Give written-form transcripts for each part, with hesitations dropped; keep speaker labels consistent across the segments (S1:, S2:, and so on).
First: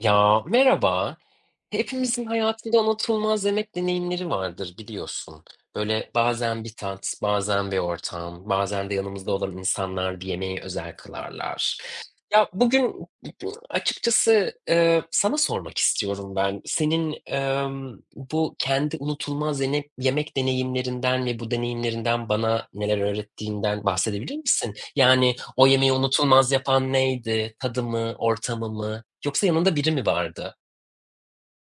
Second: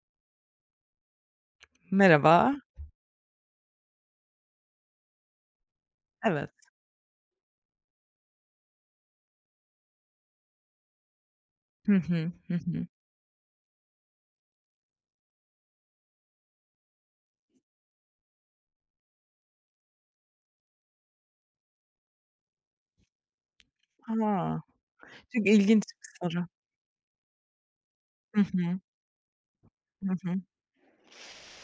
S1: Ya, merhaba. Hepimizin
S2: Merhaba.
S1: hayatında unutulmaz yemek deneyimleri vardır biliyorsun. Böyle
S2: Evet.
S1: bazen bir tat, bazen bir ortam, bazen de yanımızda olan insanlar bir yemeği özel kılarlar.
S2: Hı hı.
S1: Ya
S2: Hı hı.
S1: bugün açıkçası, sana sormak istiyorum ben. Senin, bu kendi unutulmaz yene yemek deneyimlerinden ve bu deneyimlerinden bana neler öğrettiğinden bahsedebilir
S2: A!
S1: misin? Yani,
S2: Çok
S1: o
S2: ilginç
S1: yemeği
S2: bir soru.
S1: unutulmaz yapan neydi? Tadı mı,
S2: Hı
S1: ortamı
S2: hı.
S1: mı? Yoksa yanında biri mi
S2: Hı hı.
S1: vardı?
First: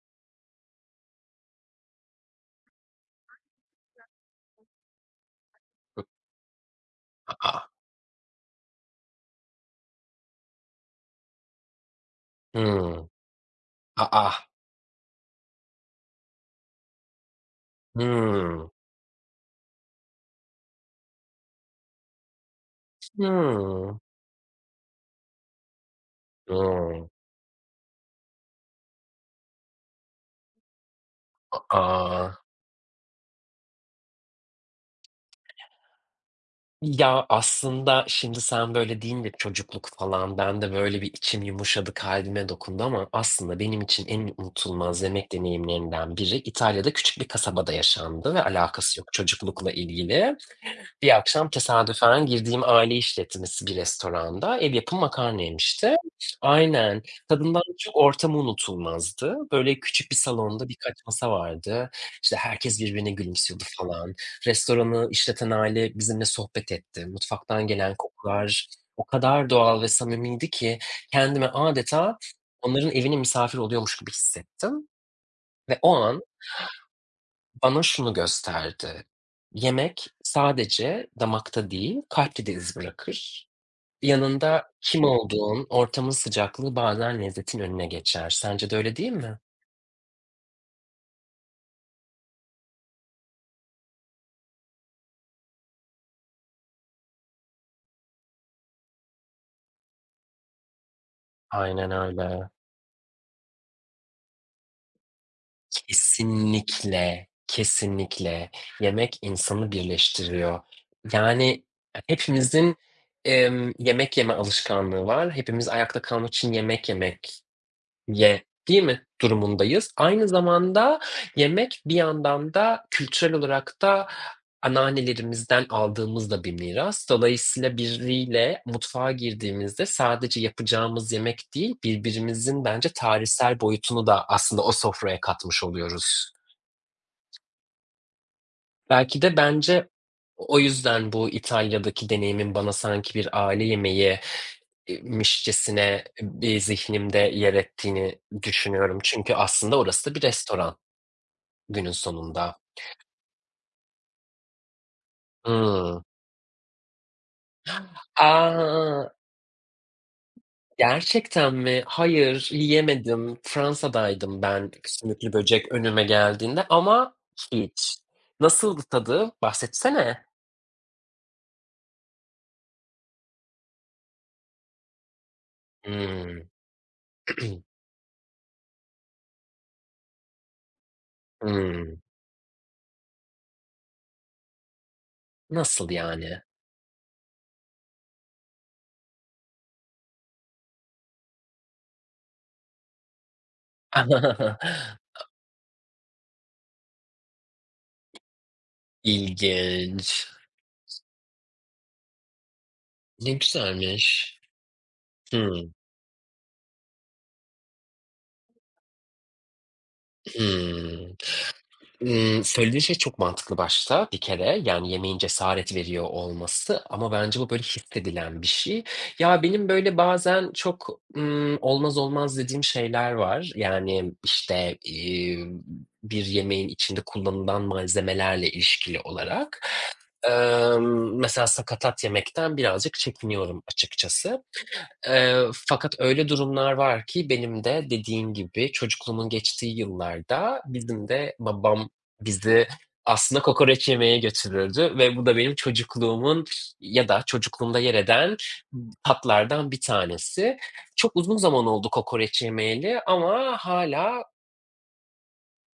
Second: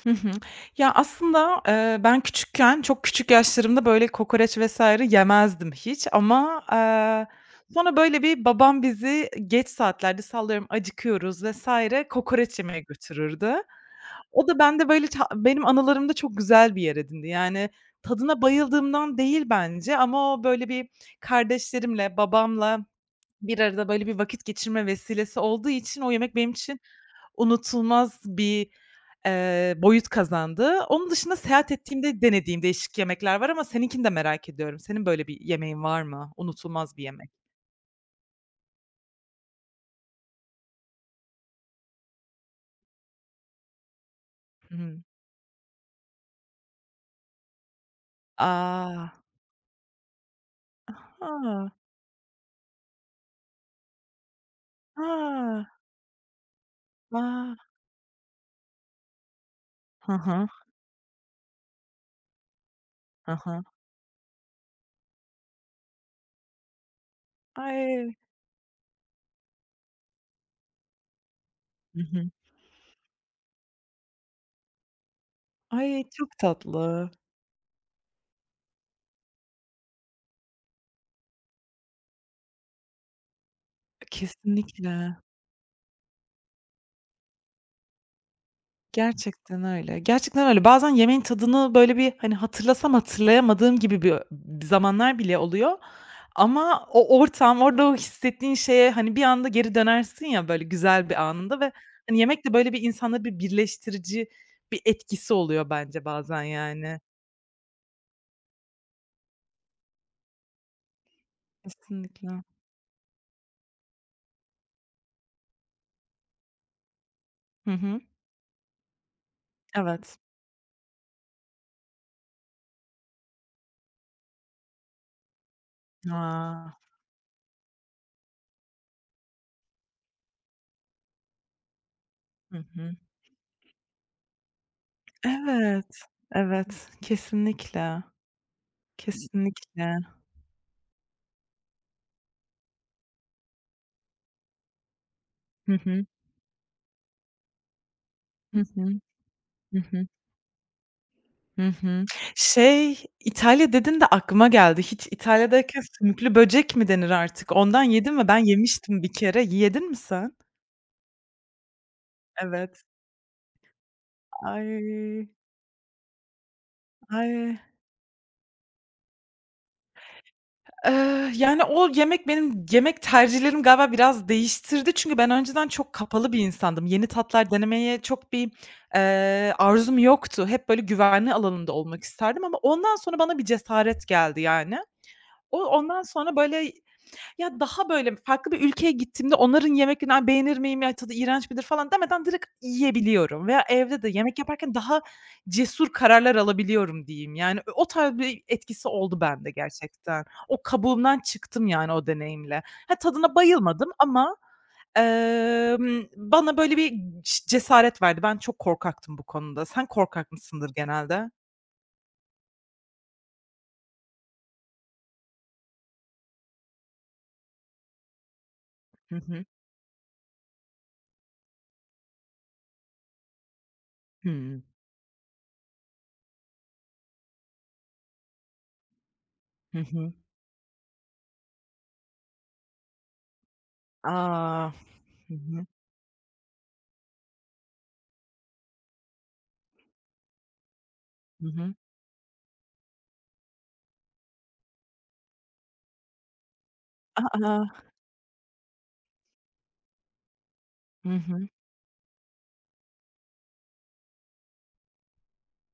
S2: Hı hı. Ya, aslında, ben küçükken, çok küçük yaşlarımda böyle kokoreç vs. yemezdim
S1: Hı.
S2: hiç ama,
S1: A!
S2: sonra böyle bir babam bizi geç saatlerde, sallıyorum, acıkıyoruz vs. kokoreç yemeye
S1: Hımm.
S2: götürürdü.
S1: A!
S2: O da bende böyle ta benim anılarımda çok güzel bir yer edindi. Yani, tadına
S1: Hımm.
S2: bayıldığımdan değil bence, ama o böyle bir kardeşlerimle, babamla bir arada
S1: Hımm.
S2: böyle bir vakit geçirme vesilesi olduğu için o yemek benim için
S1: Hımm.
S2: unutulmaz bir, boyut kazandı. Onun dışında seyahat ettiğimde
S1: A!
S2: denediğim değişik yemekler var, ama seninkini de merak ediyorum. Senin böyle bir yemeğin var mı? Unutulmaz bir
S1: Ya,
S2: yemek.
S1: aslında şimdi sen böyle deyince çocukluk falan, ben de böyle bir içim yumuşadı, kalbime dokundu ama aslında benim için en
S2: Hı hı.
S1: unutulmaz yemek deneyimlerimden biri İtalya'da küçük bir kasabada yaşandı ve alakası yok
S2: A!
S1: çocuklukla ilgili. Bir akşam
S2: Ha!
S1: tesadüfen girdiğim aile işletmesi bir restoranda ev yapımı makarna
S2: Ha!
S1: yemişti. Aynen.
S2: A!
S1: Tadından çok ortamı unutulmazdı. Böyle küçük
S2: Hı
S1: bir
S2: hı.
S1: salonda birkaç masa vardı. İşte herkes birbirine
S2: Hı hı.
S1: gülümsüyordu falan. Restoranı işleten aile bizimle sohbet etti. Mutfaktan gelen
S2: Ay!
S1: kokular o kadar doğal ve samimiydi ki kendimi
S2: Hı
S1: adeta
S2: hı.
S1: onların evine misafir oluyormuş gibi hissettim ve o
S2: Ay,
S1: an
S2: çok tatlı.
S1: bana şunu gösterdi: Yemek sadece damakta değil, kalpte de iz bırakır. Yanında kim
S2: Kesinlikle.
S1: olduğun, ortamın sıcaklığı bazen lezzetin önüne geçer. Sence de öyle değil mi?
S2: Gerçekten öyle. Gerçekten öyle. Bazen yemeğin tadını, böyle, bir, hani, hatırlasam hatırlayamadığım gibi bir zamanlar bile oluyor, ama o ortam, orada o hissettiğin şeye, hani, bir anda geri dönersin ya, böyle, güzel bir anında ve,
S1: Aynen
S2: hani, yemek
S1: öyle.
S2: de, böyle, bir insanları bir birleştirici bir etkisi oluyor bence bazen, yani.
S1: Kesinlikle, kesinlikle. Yemek insanı birleştiriyor. Yani
S2: Kesinlikle.
S1: hepimizin, yemek yeme alışkanlığı var. Hepimiz ayakta kalmak için yemek yemek
S2: Hı hı.
S1: Ye, değil mi durumundayız.
S2: Evet.
S1: Aynı zamanda yemek bir yandan da kültürel olarak da anneannelerimizden aldığımız da bir
S2: A!
S1: miras. Dolayısıyla biriyle mutfağa girdiğimizde sadece yapacağımız yemek değil,
S2: Hı
S1: birbirimizin bence
S2: hı.
S1: tarihsel boyutunu da aslında o sofraya katmış
S2: Evet,
S1: oluyoruz.
S2: evet. Kesinlikle.
S1: Belki de bence
S2: Kesinlikle.
S1: o yüzden bu İtalya'daki deneyimin bana sanki bir aile yemeği
S2: Hı
S1: mişçesine
S2: hı.
S1: bir zihnimde yer ettiğini
S2: Hı hı.
S1: düşünüyorum. Çünkü aslında
S2: Hı hı.
S1: orası da bir restoran
S2: Hı
S1: günün
S2: hı.
S1: sonunda.
S2: Şey, İtalya dedin de aklıma geldi. Hiç İtalya'daki
S1: Hıı.
S2: sümüklü böcek mi denir artık? Ondan yedin mi? Ben yemiştim
S1: A!
S2: bir kere. Yedin mi sen?
S1: Gerçekten mi? Hayır,
S2: Evet.
S1: yemedim. Fransa'daydım ben
S2: Ay,
S1: sümüklü böcek önüme geldiğinde ama
S2: ay.
S1: hiç. Nasıldı tadı? Bahsetsene.
S2: Yani, o yemek benim yemek tercihlerimi galiba biraz değiştirdi. Çünkü ben önceden çok kapalı bir
S1: Hımm.
S2: insandım. Yeni tatlar denemeye çok bir, arzum yoktu. Hep böyle güvenli alanında
S1: Hımm.
S2: olmak isterdim, ama ondan sonra bana bir cesaret geldi yani. O
S1: Nasıl
S2: ondan sonra
S1: yani?
S2: böyle ya, daha, böyle, farklı bir ülkeye gittiğimde onların yemeklerini, "Ay, beğenir miyim ya, tadı iğrenç midir?" falan demeden direkt yiyebiliyorum, veya evde de yemek yaparken daha cesur kararlar alabiliyorum diyeyim. Yani, o tarz bir etkisi oldu bende gerçekten.
S1: İlginç.
S2: O kabuğumdan çıktım, yani, o deneyimle. Ha,
S1: Ne
S2: tadına bayılmadım ama,
S1: güzelmiş. Hmm.
S2: bana, böyle, bir cesaret verdi. Ben çok korkaktım bu konuda. Sen korkak mısındır
S1: hımm.
S2: genelde?
S1: Söylediğin şey çok mantıklı başta bir kere, yani, yemeğin cesaret veriyor olması ama bence bu böyle hissedilen bir şey.
S2: Hı
S1: Ya,
S2: hı.
S1: benim böyle bazen çok, olmaz olmaz dediğim şeyler var. Yani,
S2: Hımm.
S1: işte, bir yemeğin içinde kullanılan malzemelerle ilişkili olarak.
S2: Hı hı.
S1: Mesela sakatat yemekten birazcık çekiniyorum açıkçası.
S2: A! Hı
S1: Eee,
S2: hı.
S1: fakat öyle durumlar var ki benim de dediğin gibi çocukluğumun geçtiği yıllarda bizim de
S2: Hı hı.
S1: babam bizi aslında kokoreç yemeye götürürdü ve bu da benim çocukluğumun ya da
S2: A!
S1: çocukluğumda yer eden tatlardan bir tanesi. Çok uzun
S2: Hı.
S1: zaman oldu kokoreç yemeyeli ama hâlâ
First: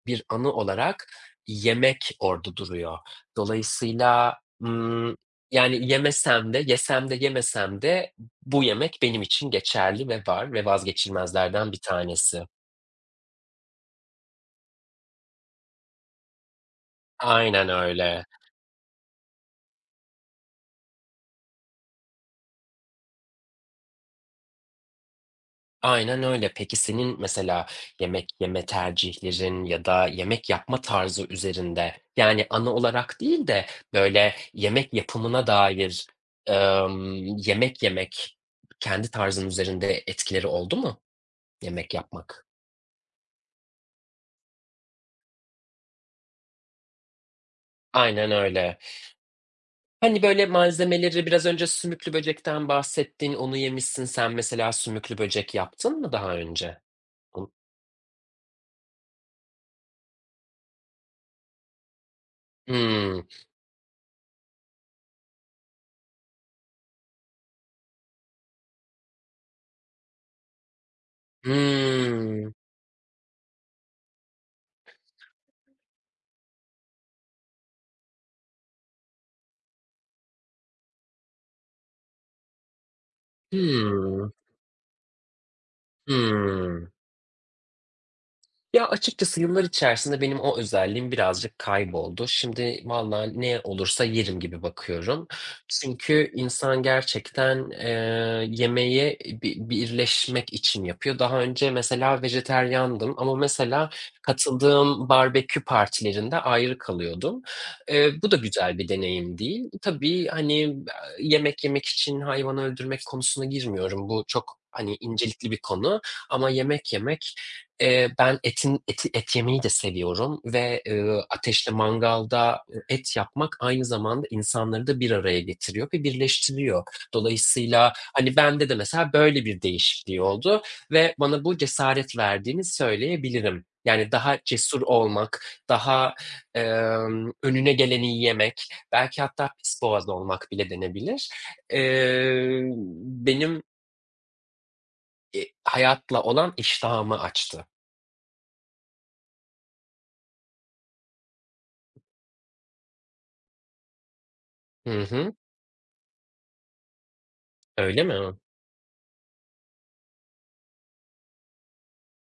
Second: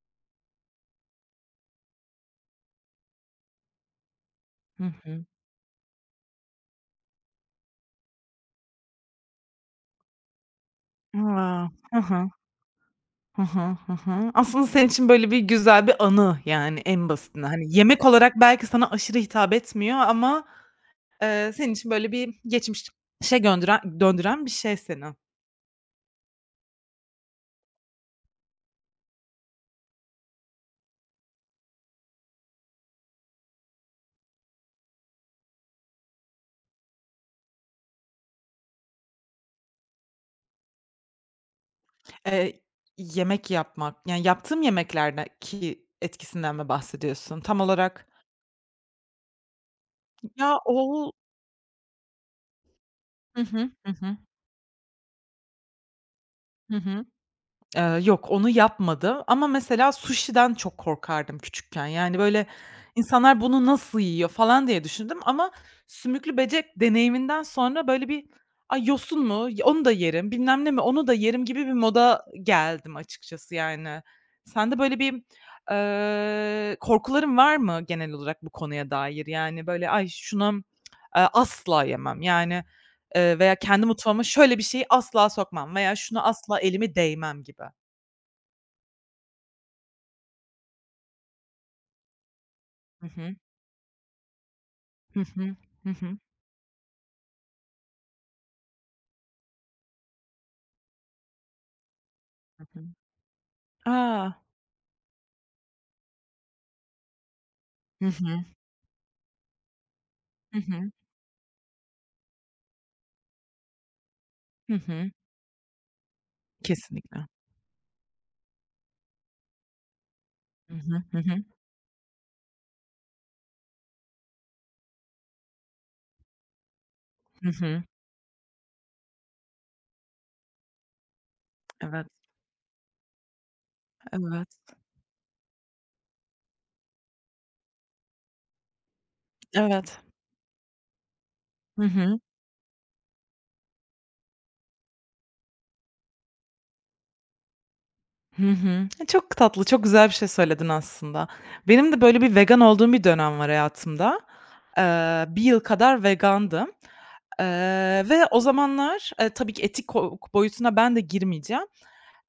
S1: bir anı olarak yemek orada duruyor. Dolayısıyla,
S2: Hı hı. Hı hı.
S1: yani yemesem de, yesem de yemesem de bu yemek benim için geçerli ve var ve
S2: A!
S1: vazgeçilmezlerden bir
S2: Hı hı.
S1: tanesi.
S2: Hı hı. Hı hı. Aslında senin için böyle bir güzel bir anı, yani, en basitinden. Hani,
S1: Aynen
S2: yemek
S1: öyle.
S2: olarak belki sana aşırı hitap etmiyor, ama, senin için böyle bir geçmişe döndüren bir şey seni.
S1: Aynen öyle. Peki senin mesela yemek yeme tercihlerin ya da yemek yapma tarzı üzerinde, yani anı olarak değil de böyle yemek yapımına dair, yemek yemek kendi tarzın üzerinde etkileri oldu mu? Yemek yapmak.
S2: Eee, yemek yapmak, yani, yaptığım yemeklerdeki etkisinden mi bahsediyorsun? Tam olarak
S1: Aynen öyle. Hani, böyle,
S2: ya, o
S1: malzemeleri biraz önce sümüklü böcekten bahsettin,
S2: hı
S1: onu
S2: hı. Hı
S1: yemişsin.
S2: hı.
S1: Sen mesela sümüklü böcek yaptın mı daha
S2: Hı
S1: önce?
S2: hı. Yok, onu yapmadı, ama mesela sushi'den çok korkardım küçükken. Yani, böyle,
S1: Hımm.
S2: insanlar bunu nasıl yiyor falan diye düşündüm ama sümüklü böcek deneyiminden sonra, böyle, bir, "Ay, yosun mu? Onu da yerim." bilmem ne mi, "Onu da yerim." gibi bir moda
S1: Hımm.
S2: geldim açıkçası, yani. Sende böyle bir, korkuların var mı genel olarak bu konuya dair? Yani, böyle, "Ay, şunu, asla yemem." yani, veya "Kendi
S1: Hımm.
S2: mutfağıma
S1: Hımm.
S2: şöyle bir şeyi asla sokmam." veya "Şuna asla
S1: Hımm.
S2: elimi değmem." gibi.
S1: Ya, açıkçası yıllar içerisinde benim o özelliğim birazcık kayboldu. Şimdi
S2: Hı
S1: valla
S2: hı.
S1: ne olursa yerim gibi
S2: Hı
S1: bakıyorum.
S2: hı. Hı hı.
S1: Çünkü insan gerçekten, yemeği bi birleşmek için yapıyor. Daha önce mesela
S2: Hı hı.
S1: vejetaryendim ama mesela
S2: A!
S1: katıldığım barbekü partilerinde ayrı kalıyordum.
S2: Hı
S1: Bu da
S2: hı.
S1: güzel bir deneyim değil. Tabii,
S2: Hı
S1: hani,
S2: hı.
S1: yemek yemek için hayvan öldürmek konusuna girmiyorum. Bu çok,
S2: Hı
S1: hani,
S2: hı.
S1: incelikli bir konu ama yemek
S2: Kesinlikle.
S1: yemek ben etin eti et yemeyi de seviyorum
S2: Hı
S1: ve,
S2: hı. Hı hı.
S1: ateşte, mangalda, et yapmak aynı zamanda insanları da bir araya getiriyor ve birleştiriyor.
S2: Hı hı.
S1: Dolayısıyla, hani, bende de mesela böyle bir değişikliği oldu ve bana bu
S2: Evet.
S1: cesaret verdiğini söyleyebilirim. Yani, daha
S2: Evet,
S1: cesur olmak, daha, önüne geleni yemek, belki hatta pis
S2: evet.
S1: boğaz olmak bile denebilir,
S2: Hı hı.
S1: eee, benim, hayatla olan iştahımı açtı.
S2: Hı hı. E, çok tatlı, çok güzel bir şey söyledin aslında. Benim de böyle bir vegan olduğum bir dönem var hayatımda.
S1: Hı hı.
S2: 1 yıl kadar vegandım,
S1: Öyle
S2: ve
S1: mi?
S2: o zamanlar, tabii ki etik ko boyutuna ben de girmeyeceğim.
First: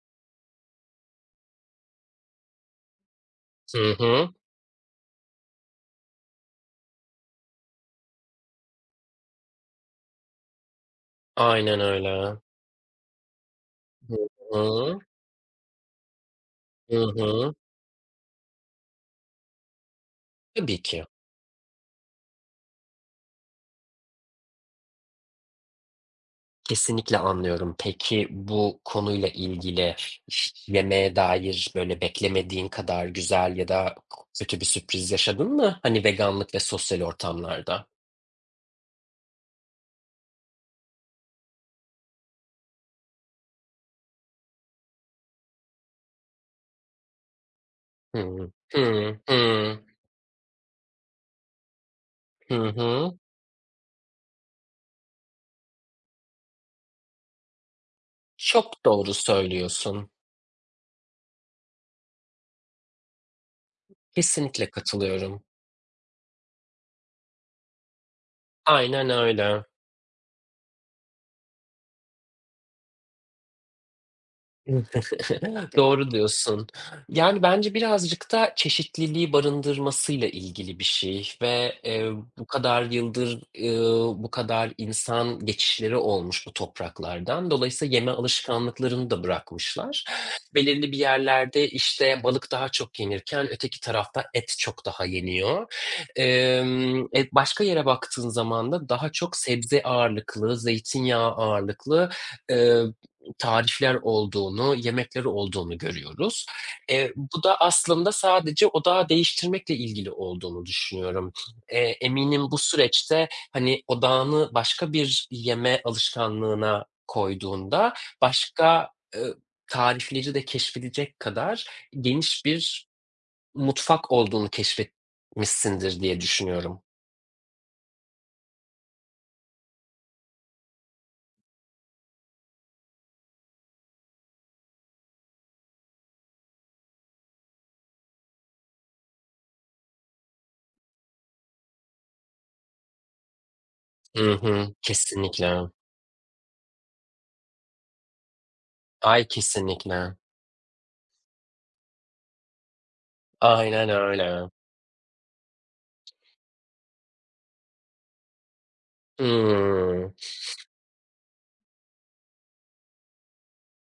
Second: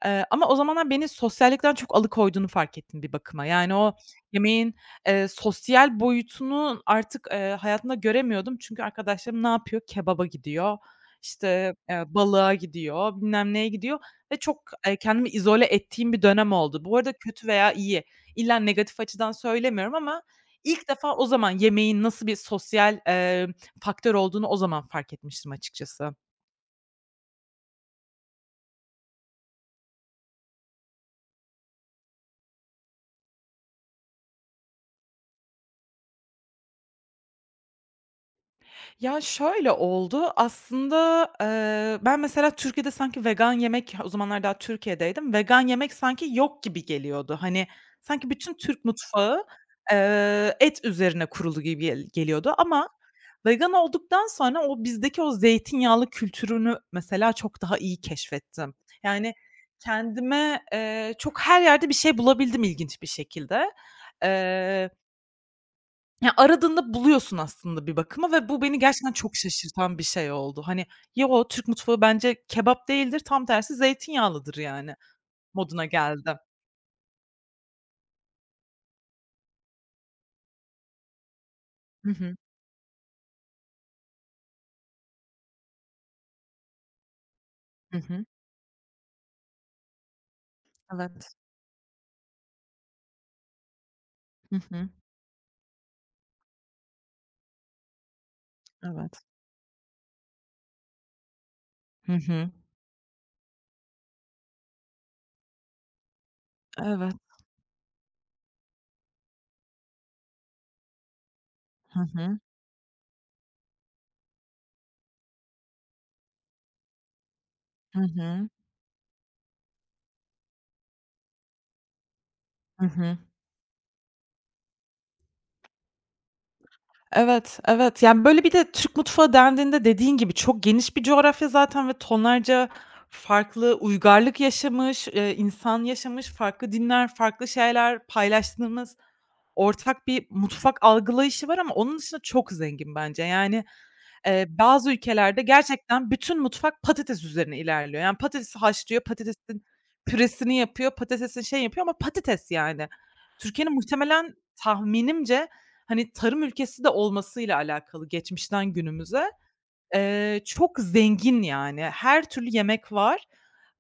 S2: Ama o zamanlar beni sosyallikten çok alıkoyduğunu fark ettim bir bakıma. Yani o
S1: Hı hı.
S2: yemeğin, sosyal boyutunu artık, hayatımda göremiyordum. Çünkü arkadaşlarım ne yapıyor? Kebaba gidiyor, işte,
S1: Aynen öyle.
S2: balığa gidiyor, bilmem neye gidiyor
S1: Hı
S2: ve çok,
S1: hı.
S2: kendimi izole ettiğim bir dönem oldu.
S1: Hı
S2: Bu arada kötü
S1: hı.
S2: veya iyi, illa negatif açıdan söylemiyorum ama
S1: Tabii
S2: ilk
S1: ki.
S2: defa o zaman yemeğin nasıl bir sosyal, faktör olduğunu o zaman fark etmiştim açıkçası.
S1: Kesinlikle anlıyorum. Peki, bu konuyla ilgili ş yemeğe dair, böyle, beklemediğin kadar güzel ya da k kötü bir sürpriz yaşadın mı? Hani, veganlık ve sosyal ortamlarda.
S2: Ya, şöyle oldu, aslında, ben mesela Türkiye'de sanki vegan yemek, o zamanlar daha Türkiye'deydim, vegan yemek sanki yok gibi geliyordu. Hani, sanki
S1: Hıı.
S2: bütün Türk
S1: Hı
S2: mutfağı,
S1: hı.
S2: et üzerine kurulu gibi
S1: Hı
S2: geliyordu, ama
S1: hı.
S2: vegan olduktan sonra o bizdeki o zeytinyağlı kültürünü mesela çok daha iyi keşfettim.
S1: Çok doğru
S2: Yani,
S1: söylüyorsun.
S2: kendime, çok her yerde bir şey bulabildim ilginç bir şekilde.
S1: Kesinlikle katılıyorum.
S2: Ya, aradığında buluyorsun aslında bir bakıma ve bu beni
S1: Aynen
S2: gerçekten çok
S1: öyle.
S2: şaşırtan bir şey oldu. Hani, "Yo, Türk mutfağı bence kebap değildir, tam tersi zeytinyağlıdır yani." moduna
S1: Doğru
S2: geldim.
S1: diyorsun. Yani, bence birazcık da çeşitliliği barındırmasıyla ilgili bir şey ve,
S2: Hı hı.
S1: bu kadar yıldır, bu kadar insan geçişleri olmuş bu topraklardan. Dolayısıyla
S2: Hı
S1: yeme
S2: hı.
S1: alışkanlıklarını da bırakmışlar. Belirli bir
S2: Evet.
S1: yerlerde, işte, balık daha çok yenirken öteki tarafta et
S2: Hı
S1: çok
S2: hı.
S1: daha yeniyor. Başka yere baktığın zaman da daha
S2: Evet.
S1: çok sebze ağırlıklı, zeytinyağı ağırlıklı,
S2: Hı hı.
S1: tarifler olduğunu, yemekleri olduğunu görüyoruz.
S2: Evet.
S1: Bu da aslında sadece odağı değiştirmekle ilgili olduğunu düşünüyorum.
S2: Hı hı.
S1: Eminim bu süreçte, hani, odağını başka bir yeme alışkanlığına koyduğunda
S2: Hı hı.
S1: başka, ııı, tarifleri de keşfedecek kadar geniş
S2: Hı
S1: bir
S2: hı.
S1: mutfak olduğunu keşfetmişsindir diye düşünüyorum.
S2: Evet, evet. Yani, böyle, bir de Türk mutfağı dendiğinde dediğin gibi çok geniş bir coğrafya zaten ve tonlarca farklı uygarlık yaşamış, insan yaşamış, farklı dinler, farklı şeyler paylaştığımız ortak bir mutfak algılayışı var, ama onun dışında çok zengin bence. Yani,
S1: Hı hı,
S2: Bazı ülkelerde
S1: kesinlikle.
S2: gerçekten bütün mutfak patates üzerine ilerliyor. Yani patatesi haşlıyor,
S1: Ay,
S2: patatesin
S1: kesinlikle.
S2: püresini yapıyor, patatesin şey yapıyor, ama patates yani. Türkiye'nin
S1: Aynen
S2: muhtemelen
S1: öyle.
S2: tahminimce, hani, tarım ülkesi de olmasıyla alakalı geçmişten günümüze.
S1: Hıı.
S2: Çok zengin yani. Her türlü yemek var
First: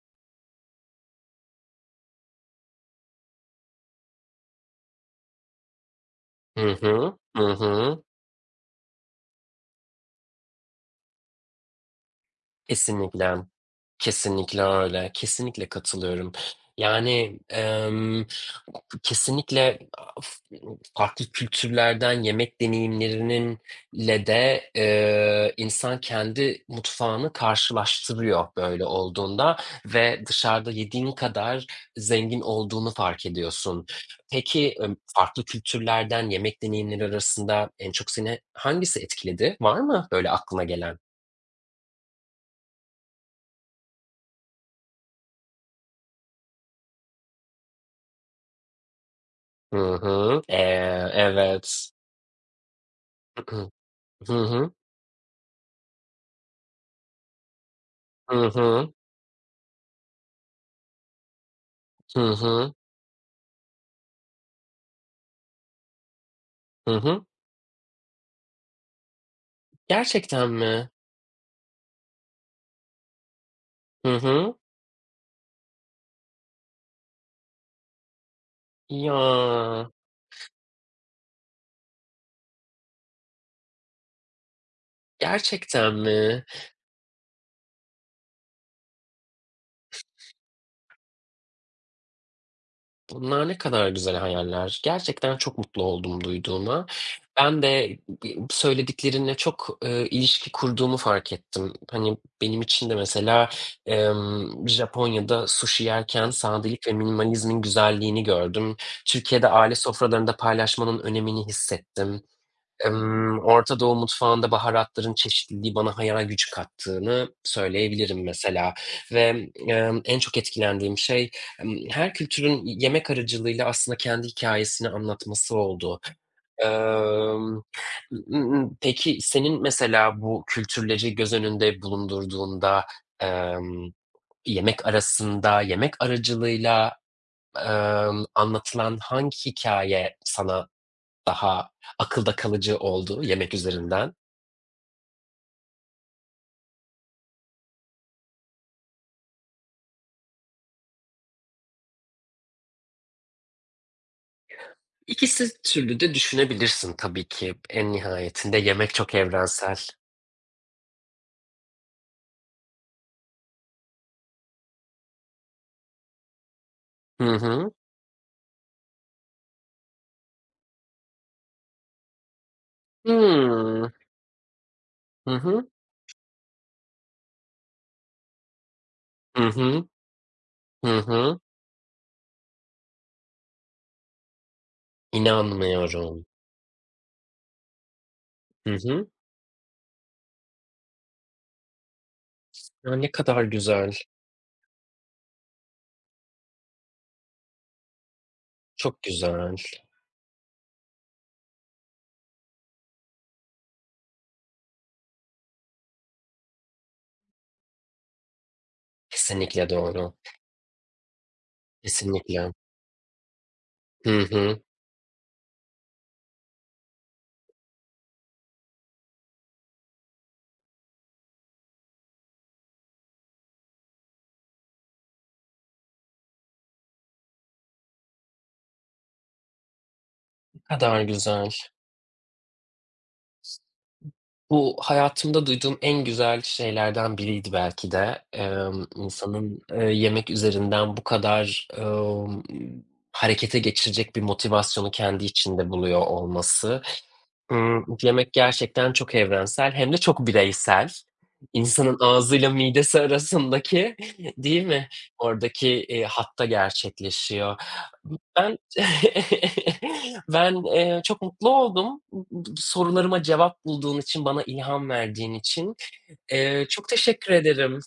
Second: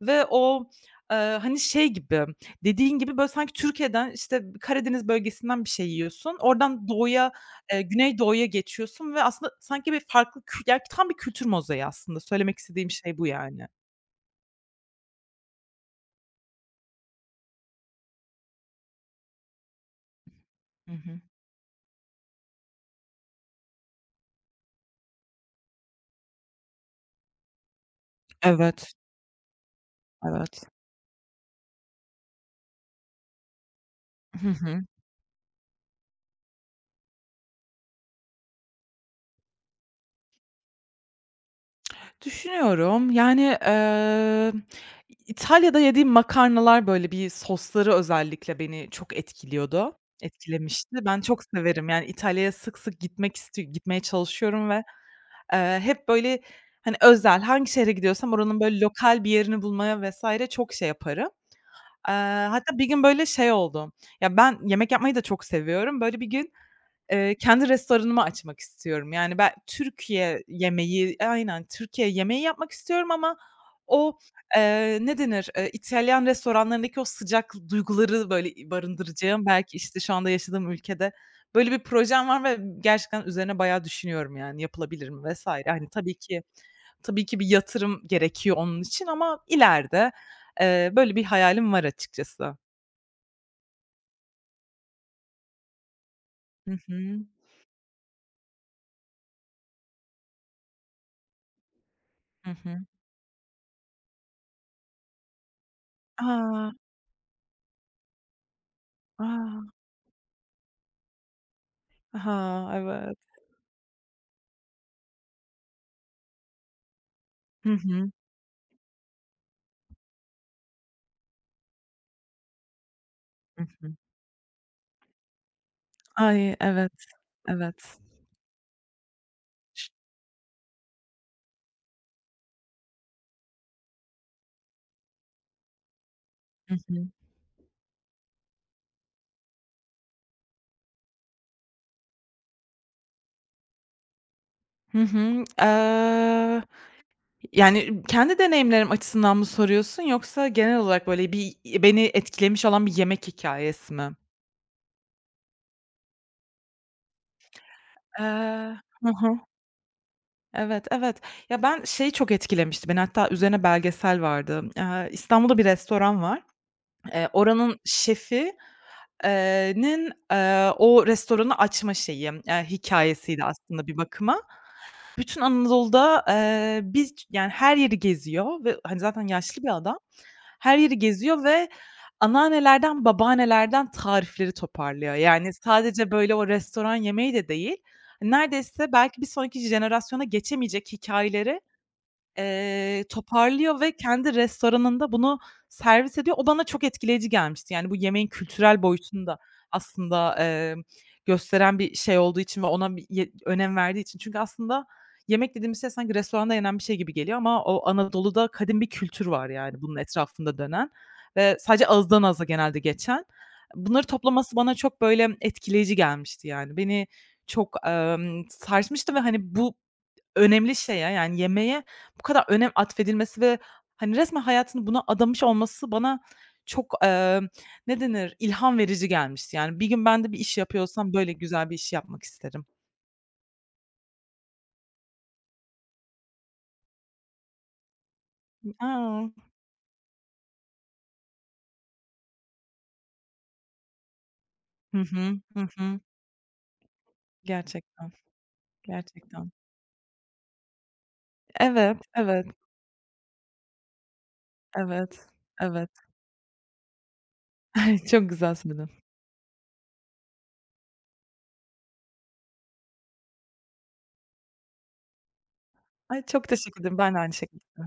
S2: ve o, hani, şey gibi, dediğin gibi, böyle, sanki Türkiye'den, işte, Karadeniz bölgesinden bir şey yiyorsun.
S1: Hı
S2: Oradan
S1: hı.
S2: doğuya,
S1: Hı hı.
S2: güneydoğuya geçiyorsun ve aslında sanki bir farklı kü ya, tam bir kültür mozaiği aslında. Söylemek istediğim şey bu
S1: Kesinlikle.
S2: yani.
S1: Kesinlikle öyle. Kesinlikle katılıyorum. Yani, kesinlikle a- f-
S2: Hı hı.
S1: farklı kültürlerden yemek deneyimlerinin le de, insan kendi mutfağını karşılaştırıyor böyle
S2: Evet,
S1: olduğunda ve
S2: evet.
S1: dışarıda yediğin kadar zengin olduğunu fark ediyorsun.
S2: Hı
S1: Peki,
S2: hı.
S1: farklı kültürlerden yemek deneyimleri arasında en çok seni hangisi etkiledi? Var mı böyle aklına gelen?
S2: Düşünüyorum. Yani, İtalya'da yediğim makarnalar, böyle, bir sosları özellikle beni çok
S1: Hı
S2: etkiliyordu,
S1: hı.
S2: etkilemişti. Ben çok severim.
S1: Evet.
S2: Yani, İtalya'ya sık sık gitmek isti gitmeye
S1: Hı
S2: çalışıyorum
S1: hı.
S2: ve, hep, böyle, hani, özel, hangi şehre gidiyorsam
S1: Hı
S2: oranın, böyle,
S1: hı.
S2: lokal bir yerini bulmaya vesaire çok şey yaparım. Eee,
S1: Hı hı.
S2: hatta bir gün böyle şey oldu. Ya, ben yemek yapmayı da çok seviyorum. Böyle bir gün,
S1: Hı hı.
S2: kendi restoranımı açmak istiyorum. Yani, ben Türkiye
S1: Gerçekten mi?
S2: yemeği Aynen, Türkiye yemeği yapmak istiyorum, ama
S1: Hı
S2: o,
S1: hı.
S2: ne denir, İtalyan restoranlarındaki o sıcak duyguları, böyle,
S1: Ya,
S2: barındıracağım. Belki, işte, şu anda yaşadığım ülkede böyle bir projem var ve gerçekten üzerine bayağı düşünüyorum, yani, yapılabilir mi vs. Hani,
S1: gerçekten
S2: tabii ki
S1: mi?
S2: tabii ki bir yatırım gerekiyor onun için, ama ileride böyle bir hayalim var açıkçası.
S1: Bunlar ne kadar güzel hayaller. Gerçekten çok mutlu oldum
S2: Hı
S1: duyduğuma.
S2: hı.
S1: Ben de söylediklerinle çok, ilişki kurduğumu fark ettim. Hani,
S2: Hı
S1: benim
S2: hı.
S1: için de mesela, Japonya'da sushi yerken
S2: A!
S1: sadelik ve minimalizmin güzelliğini gördüm. Türkiye'de
S2: A!
S1: aile sofralarında paylaşmanın önemini hissettim.
S2: Ha, evet.
S1: Orta Doğu mutfağında baharatların çeşitliliği bana hayal gücü kattığını
S2: Hı hı.
S1: söyleyebilirim mesela ve, en çok etkilendiğim şey, her kültürün y yemek
S2: Hı
S1: aracılığıyla
S2: hı.
S1: aslında kendi hikâyesini anlatması oldu.
S2: Ay, evet,
S1: Emm,
S2: evet.
S1: peki senin mesela bu kültürleri göz önünde bulundurduğunda, emm, yemek arasında yemek
S2: Hı
S1: aracılığıyla,
S2: hı.
S1: anlatılan hangi hikâye sana daha akılda kalıcı oldu yemek üzerinden.
S2: Hı hı. Yani, kendi deneyimlerim açısından mı soruyorsun, yoksa genel olarak böyle bir beni etkilemiş olan bir yemek hikâyesi mi?
S1: İkisi türlü de düşünebilirsin tabii ki. En nihayetinde
S2: Eee
S1: yemek
S2: Hı
S1: çok
S2: hı.
S1: evrensel.
S2: Evet, evet. Ya, ben şey çok etkilemişti beni, hatta üzerine belgesel vardı. İstanbul'da bir restoran var.
S1: Hı hı.
S2: Oranın şefi nin, o restoranı açma şeyi, hikâyesiydi aslında
S1: Hımm.
S2: bir bakıma.
S1: Hı
S2: Bütün
S1: hı.
S2: Anadolu'da, biz ç yani her yeri geziyor ve, hani, zaten
S1: Hı
S2: yaşlı bir
S1: hı.
S2: adam. Her
S1: Hı
S2: yeri
S1: hı.
S2: geziyor ve anneannelerden, babaannelerden tarifleri toparlıyor. Yani sadece
S1: İnanmıyorum.
S2: böyle o restoran yemeği de değil,
S1: Hı
S2: neredeyse
S1: hı.
S2: belki bir sonraki jenerasyona geçemeyecek hikâyeleri
S1: Ya, ne kadar
S2: Toparlıyor
S1: güzel.
S2: ve kendi restoranında bunu servis ediyor. O bana çok etkileyici gelmişti. Yani bu yemeğin kültürel
S1: Çok
S2: boyutunu da
S1: güzel.
S2: aslında, gösteren bir şey olduğu için ve ona bir önem verdiği için. Çünkü aslında yemek dediğimiz şey sanki restoranda yenen bir şey gibi geliyor, ama o Anadolu'da kadim bir kültür var
S1: Kesinlikle
S2: yani bunun
S1: doğru.
S2: etrafında dönen ve sadece ağızdan ağza
S1: Kesinlikle.
S2: genelde geçen. Bunları
S1: Hı
S2: toplaması
S1: hı.
S2: bana çok böyle etkileyici gelmişti yani. Beni çok, sarsmıştı ve hani bu önemli şeye, yani, yemeğe bu kadar önem atfedilmesi ve, hani, resmen hayatını buna adamış olması bana çok, ne denir, ilham verici gelmişti. Yani, bir gün ben de bir iş
S1: Ne kadar
S2: yapıyorsam böyle
S1: güzel.
S2: güzel bir iş yapmak isterim.
S1: Bu hayatımda duyduğum en güzel şeylerden biriydi belki de.
S2: A!
S1: İnsanın, yemek üzerinden bu kadar, harekete geçirecek bir motivasyonu
S2: Hı
S1: kendi
S2: hı, hı
S1: içinde
S2: hı.
S1: buluyor olması.
S2: Gerçekten,
S1: Yemek gerçekten çok
S2: gerçekten.
S1: evrensel hem de çok bireysel. İnsanın
S2: Evet, evet,
S1: ağzıyla midesi arasındaki, değil mi,
S2: evet,
S1: oradaki,
S2: evet.
S1: hat gerçekleşiyor.
S2: Ay, çok güzel
S1: Ben
S2: söyledin.
S1: ben, çok mutlu oldum. Sorularıma cevap bulduğun için, bana ilham verdiğin için.
S2: Ay, çok teşekkür
S1: Çok
S2: ederim. Ben de
S1: teşekkür
S2: aynı şekilde.
S1: ederim.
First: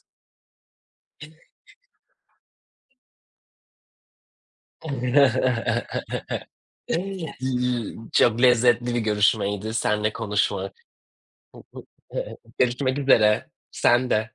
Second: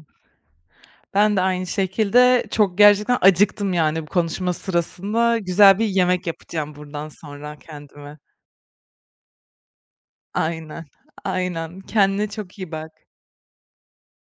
S2: Ben de aynı şekilde çok gerçekten acıktım, yani, bu konuşma sırasında. Güzel bir yemek yapacağım buradan sonra kendime.
S1: Çok lezzetli bir görüşmeydi seninle konuşmak.
S2: Aynen, aynen. Kendine çok iyi
S1: Görüşmek
S2: bak.
S1: üzere. Sen de.